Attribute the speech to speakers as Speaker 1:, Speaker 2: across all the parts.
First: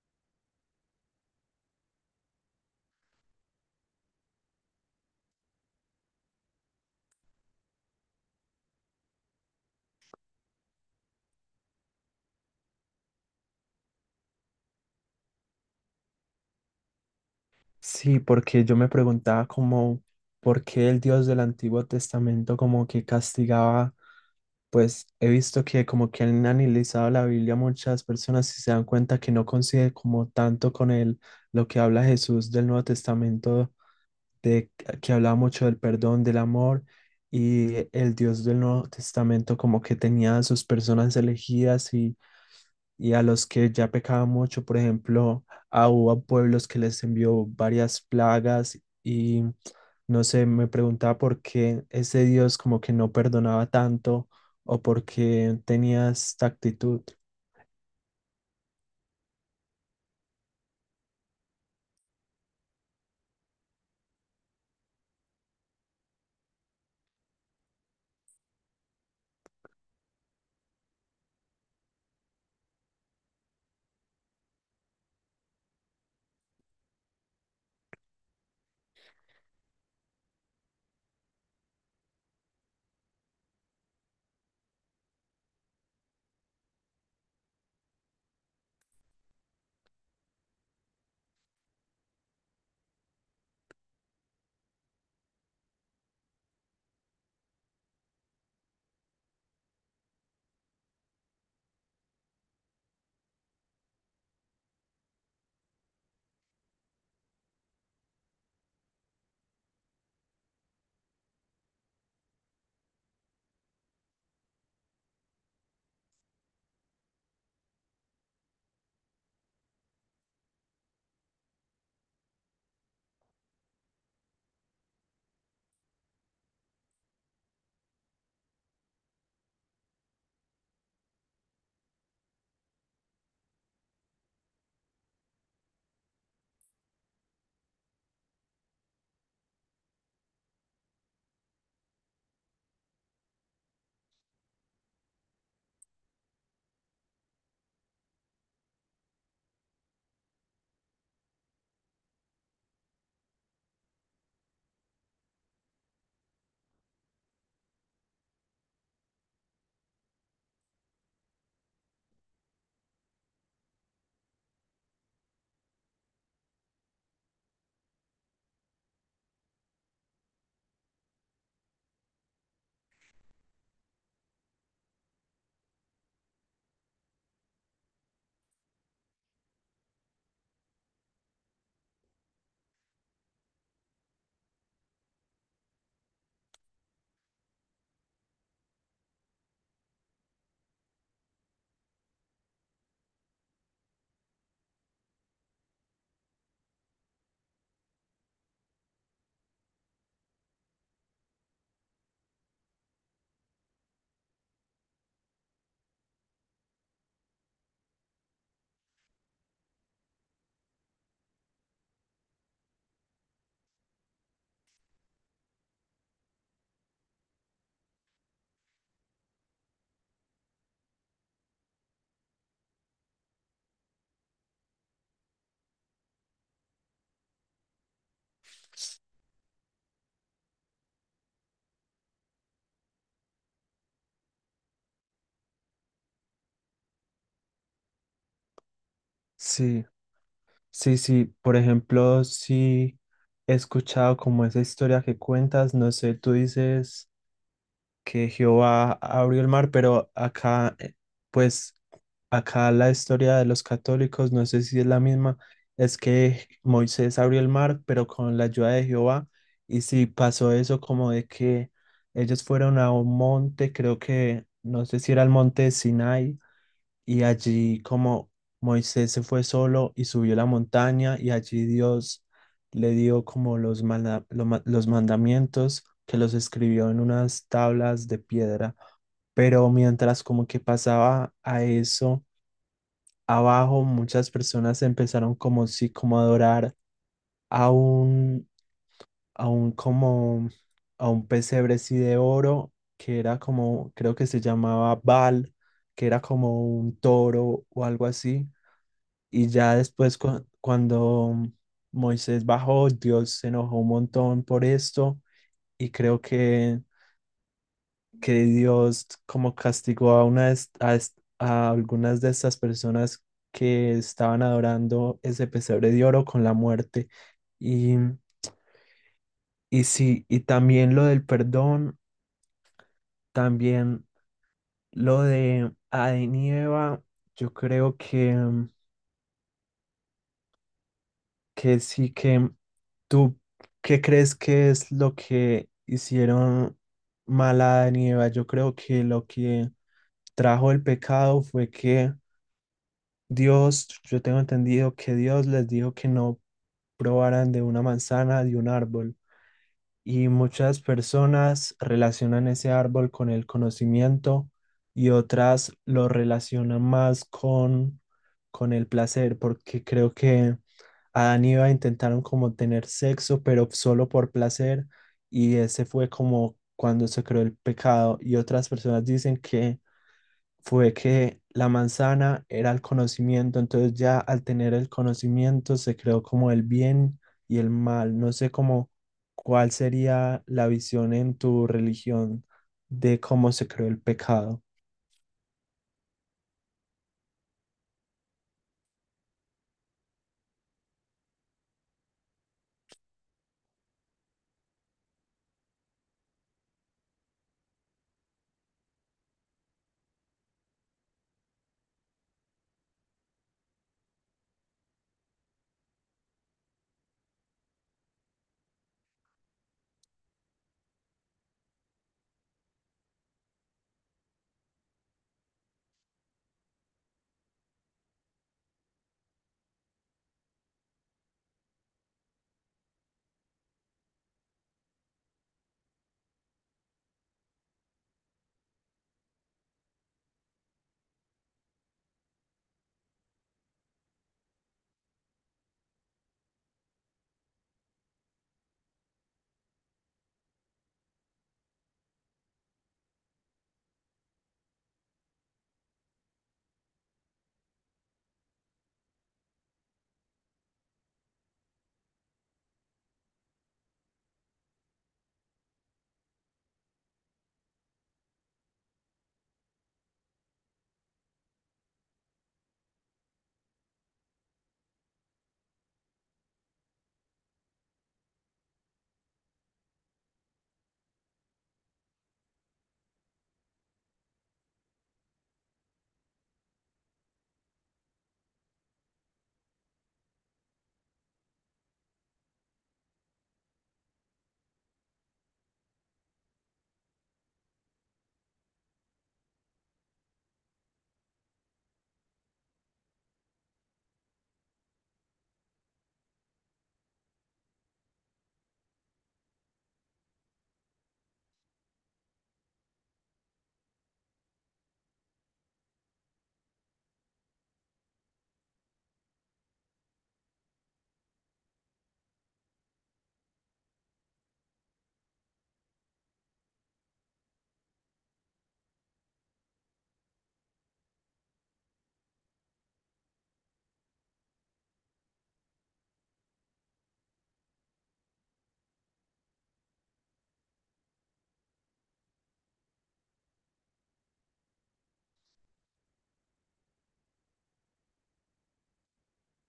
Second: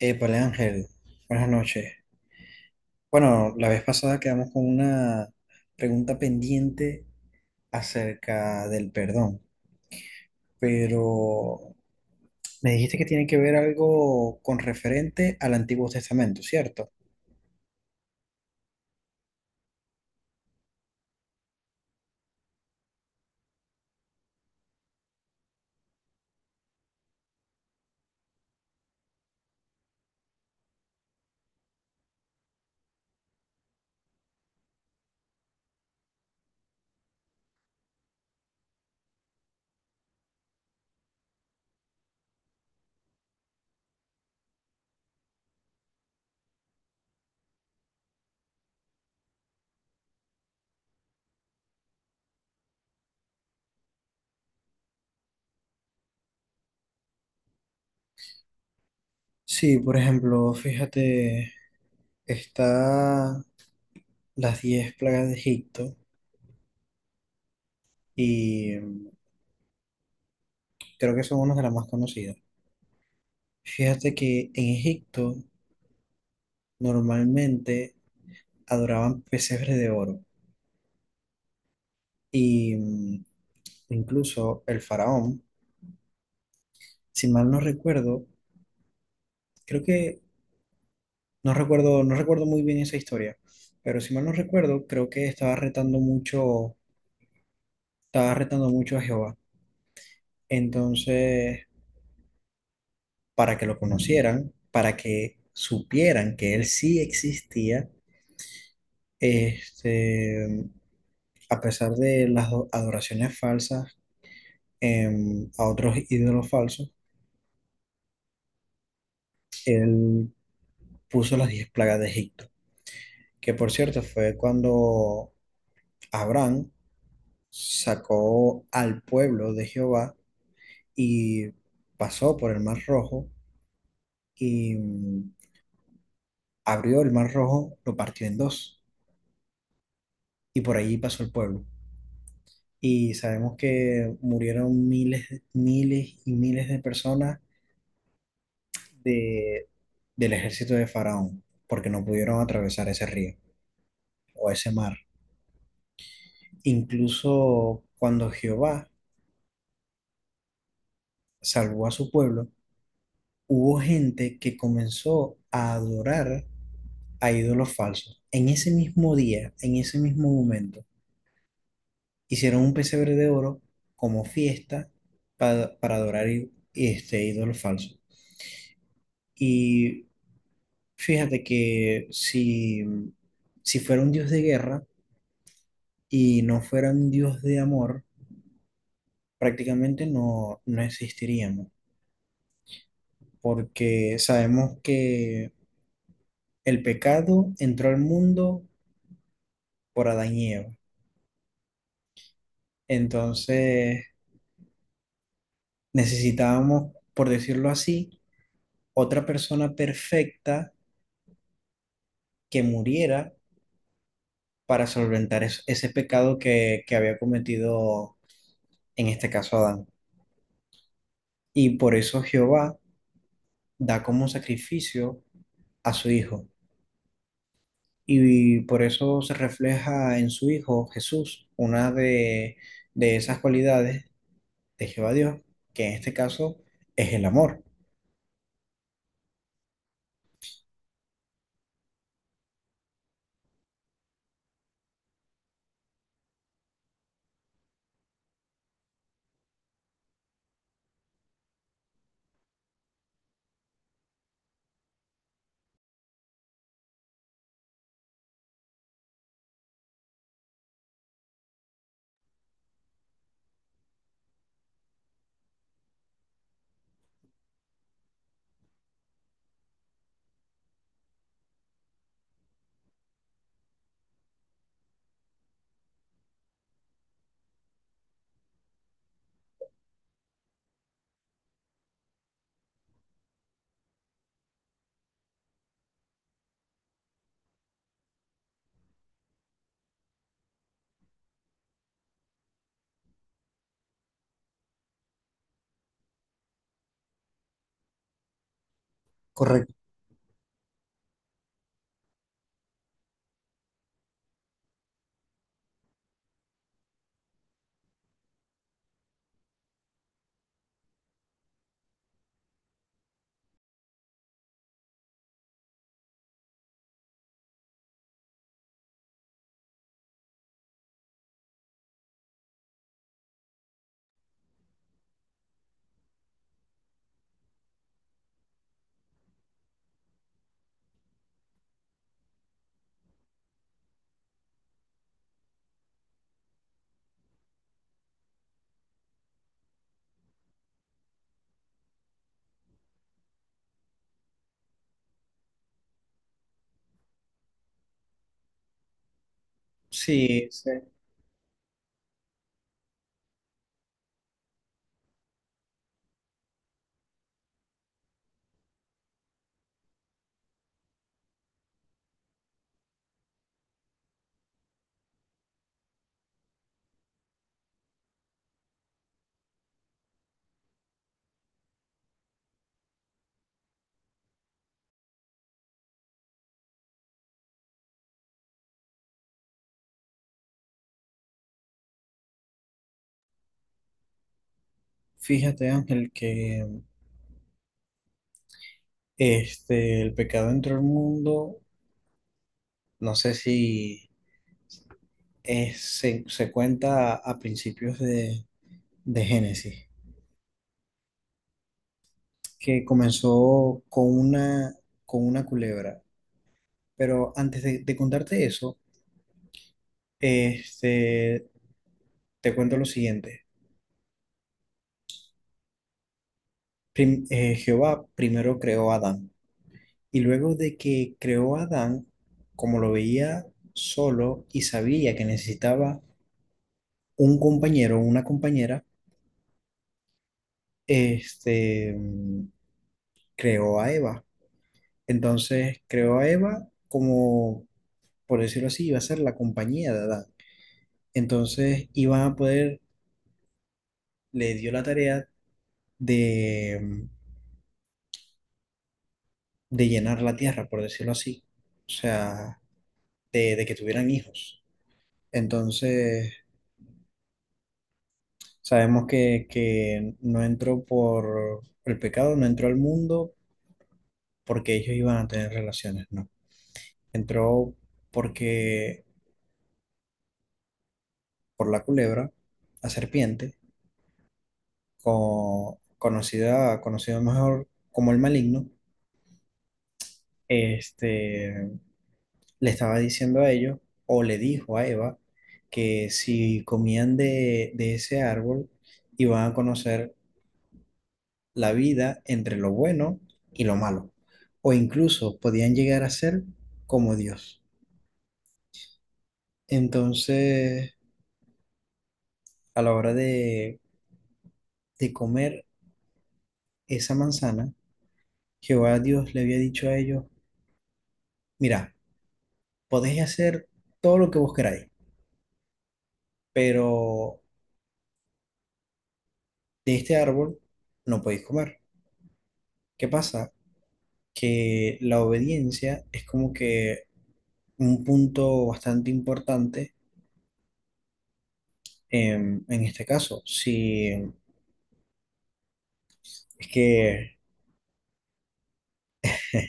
Speaker 1: Épale, Ángel, buenas noches. Bueno, la vez pasada quedamos con una pregunta pendiente acerca del perdón, pero me dijiste que tiene que ver algo con referente al Antiguo Testamento, ¿cierto?
Speaker 2: Sí, porque yo me preguntaba como por qué el Dios del Antiguo Testamento como que castigaba, pues he visto que como que han analizado la Biblia muchas personas y se dan cuenta que no coincide como tanto con el, lo que habla Jesús del Nuevo Testamento, de que hablaba mucho del perdón, del amor, y el Dios del Nuevo Testamento como que tenía a sus personas elegidas y a los que ya pecaban mucho, por ejemplo, a, hubo a pueblos que les envió varias plagas y no sé, me preguntaba por qué ese Dios como que no perdonaba tanto o por qué tenía esta actitud.
Speaker 1: Sí, por ejemplo, fíjate, está las 10 plagas de Egipto y creo que son una de las más conocidas. Fíjate que en Egipto normalmente adoraban pesebres de oro y incluso el faraón, si mal no recuerdo, creo que no recuerdo muy bien esa historia, pero si mal no recuerdo, creo que estaba retando mucho a Jehová. Entonces, para que lo conocieran, para que supieran que él sí existía, este, a pesar de las adoraciones falsas a otros ídolos falsos, él puso las 10 plagas de Egipto, que por cierto fue cuando Abraham sacó al pueblo de Jehová y pasó por el Mar Rojo y abrió el Mar Rojo, lo partió en dos y por allí pasó el pueblo. Y sabemos que murieron miles y miles de personas de, del ejército de Faraón porque no pudieron atravesar ese río o ese mar. Incluso cuando Jehová salvó a su pueblo, hubo gente que comenzó a adorar a ídolos falsos. En ese mismo día, en ese mismo momento, hicieron un pesebre de oro como fiesta para adorar este ídolo falso. Y fíjate que si fuera un dios de guerra y no fuera un dios de amor, prácticamente no existiríamos, porque sabemos que el pecado entró al mundo por Adán y Eva. Entonces necesitábamos, por decirlo así, otra persona perfecta que muriera para solventar ese pecado que había cometido en este caso Adán. Y por eso Jehová da como sacrificio a su hijo. Y por eso se refleja en su hijo Jesús una de esas cualidades de Jehová Dios, que en este caso es el amor.
Speaker 2: Sí, sí, sí, por ejemplo, sí he escuchado como esa historia que cuentas, no sé, tú dices... que Jehová abrió el mar, pero acá, pues, acá la historia de los católicos, no sé si es la misma, es que Moisés abrió el mar, pero con la ayuda de Jehová, y si pasó eso como de que ellos fueron a un monte, creo que, no sé si era el monte de Sinai, y allí como Moisés se fue solo y subió la montaña y allí Dios le dio como los, los mandamientos que los escribió en unas tablas de piedra. Pero mientras como que pasaba a eso, abajo muchas personas empezaron como si como a adorar a un, a un como a un pesebre sí de oro que era como, creo que se llamaba Baal, que era como un toro o algo así y
Speaker 1: Correcto.
Speaker 2: ya después cuando Moisés bajó, Dios se enojó un montón por esto y creo que Dios como castigó a algunas de estas personas que estaban adorando ese pesebre de oro con la muerte. Y, y sí, y también lo del perdón, también lo de Adán y Eva, yo creo que sí que tú, ¿qué crees que es lo que hicieron mal a Adán y Eva? Yo creo que lo que trajo el pecado fue que Dios, yo tengo entendido que Dios les dijo que no probaran de una manzana, de un árbol. Y
Speaker 1: Sí, sí.
Speaker 2: muchas personas relacionan ese árbol con el conocimiento y otras lo relacionan más con el placer, porque creo que a Aniva intentaron como tener sexo, pero solo por placer, y ese fue como cuando se creó el pecado. Y otras personas dicen que fue que la manzana era el conocimiento, entonces ya al tener el conocimiento se creó como el bien y el mal. No sé cómo cuál sería la visión en tu religión de cómo se creó el pecado.
Speaker 1: Fíjate, Ángel, que este, el pecado entró al mundo, no sé si se cuenta a principios de Génesis, que comenzó con con una culebra. Pero antes de contarte eso, este, te cuento lo siguiente. Jehová primero creó a Adán y luego de que creó a Adán, como lo veía solo y sabía que necesitaba un compañero o una compañera, este, mm, creó a Eva. Entonces creó a Eva como por decirlo así, iba a ser la compañía de Adán. Entonces le dio la tarea de, de llenar la tierra, por decirlo así. O sea, de que tuvieran hijos. Entonces, sabemos que no entró por el pecado, no entró al mundo porque ellos iban a tener relaciones, no. Entró porque, por la culebra, la serpiente, conocido mejor como el maligno, este, le estaba diciendo a ellos, o le dijo a Eva, que si comían de ese árbol, iban a conocer la vida entre lo bueno y lo malo, o incluso podían llegar a ser como Dios. Entonces, a la hora de comer esa manzana, Jehová Dios le había dicho a ellos, mira, podéis hacer todo lo que vos queráis, pero de este árbol no podéis comer. ¿Qué pasa? Que la obediencia es como que un punto bastante importante en este caso. Sí, es que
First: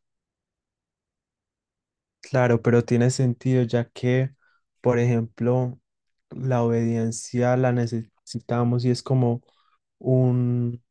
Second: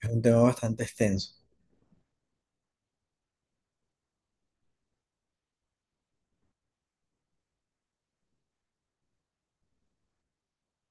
Speaker 1: es un tema bastante extenso.
Speaker 2: Claro, pero tiene sentido ya que, por ejemplo, la obediencia la necesitamos y es como un,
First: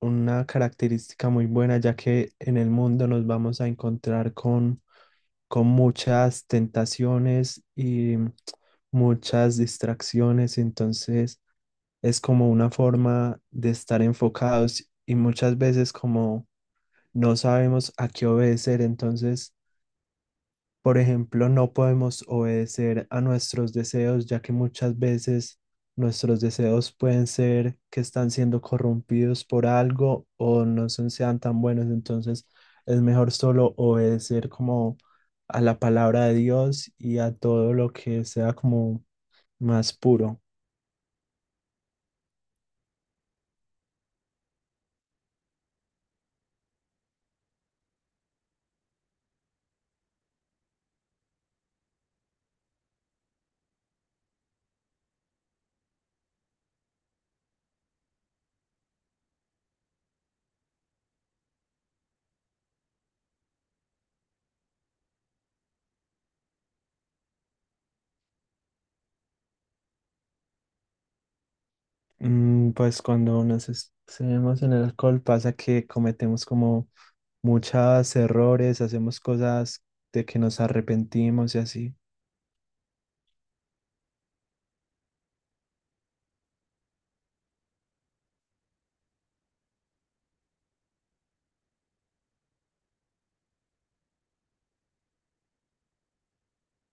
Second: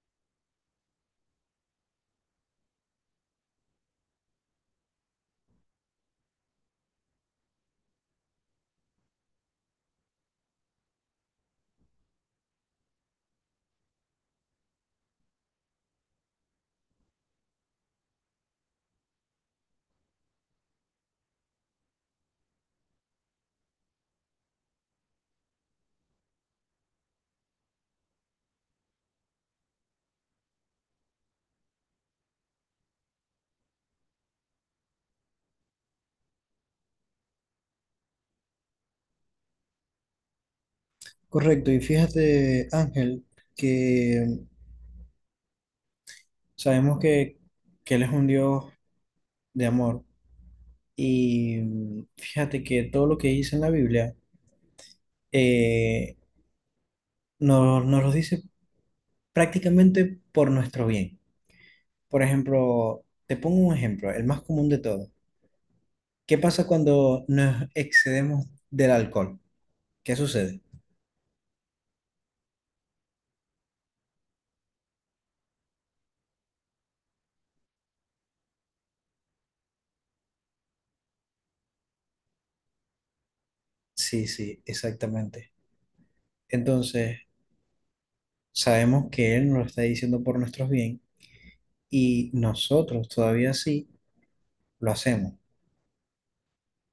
Speaker 2: una característica muy buena, ya que en el mundo nos vamos a encontrar con muchas tentaciones y muchas distracciones, entonces es como una forma de estar enfocados y muchas veces como no sabemos a qué obedecer, entonces por ejemplo, no podemos obedecer a nuestros deseos, ya que muchas veces nuestros deseos pueden ser que están siendo corrompidos por algo o no son, sean tan buenos. Entonces, es mejor solo obedecer como a la palabra de Dios y a todo lo que sea como más puro.
Speaker 1: Correcto, y fíjate, Ángel, que sabemos que Él es un Dios de amor. Y fíjate que todo lo que dice en la Biblia eh, nos lo dice prácticamente por nuestro bien. Por ejemplo, te pongo un ejemplo, el más común de todos. ¿Qué pasa cuando nos excedemos del alcohol? ¿Qué sucede?
Speaker 2: Mm, pues cuando nos excedemos en el alcohol pasa que cometemos como muchos errores, hacemos cosas de que nos arrepentimos y así.
Speaker 1: Sí, sí, exactamente. Entonces, sabemos que Él nos lo está diciendo por nuestros bien y nosotros todavía sí lo hacemos.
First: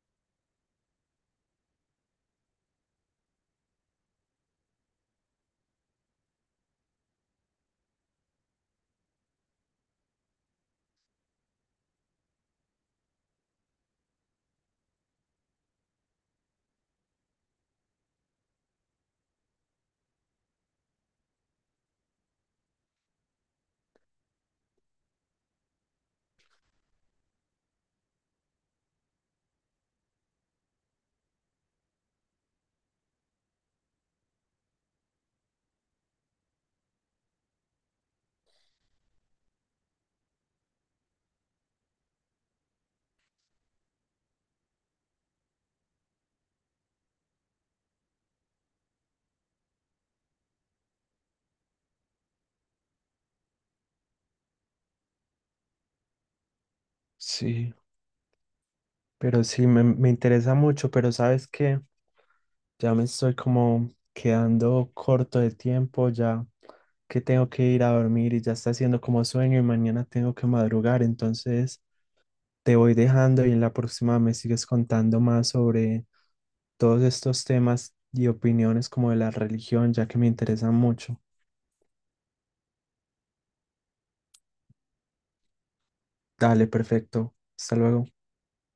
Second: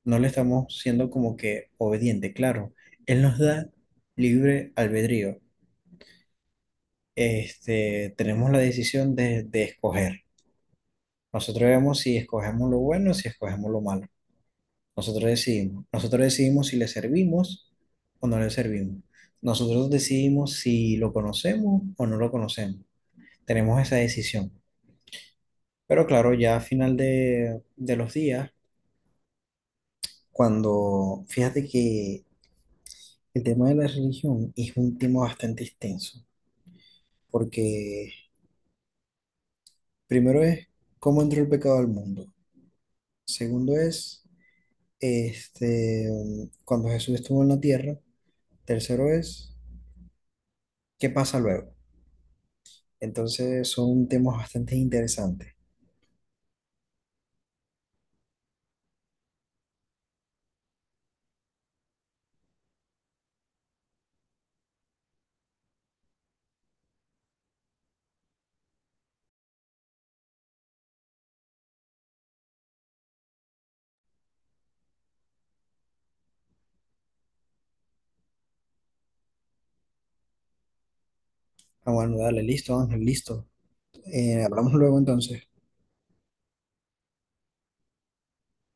Speaker 1: No le estamos siendo como que obediente, claro. Él nos da libre albedrío. Este, tenemos la decisión de escoger. Nosotros vemos si escogemos lo bueno o si escogemos lo malo. Nosotros decidimos. Nosotros decidimos si le servimos o no le servimos. Nosotros decidimos si lo conocemos o no lo conocemos. Tenemos esa decisión. Pero claro, ya a final de los días, cuando fíjate que el tema de la religión es un tema bastante extenso, porque primero es cómo entró el pecado al mundo. Segundo es este, cuando Jesús estuvo en la tierra. Tercero es qué pasa luego. Entonces son temas bastante interesantes.
Speaker 2: Sí. Pero sí, me interesa mucho, pero sabes que ya me estoy como quedando corto de tiempo, ya que tengo que ir a dormir y ya está haciendo como sueño y mañana tengo que madrugar, entonces te voy dejando y en la próxima me sigues contando más sobre todos estos temas y opiniones como de la religión, ya que me interesan mucho.
Speaker 1: Ah, bueno, dale, listo, Ángel, listo. Hablamos luego entonces.
Speaker 2: Dale, perfecto. Hasta luego.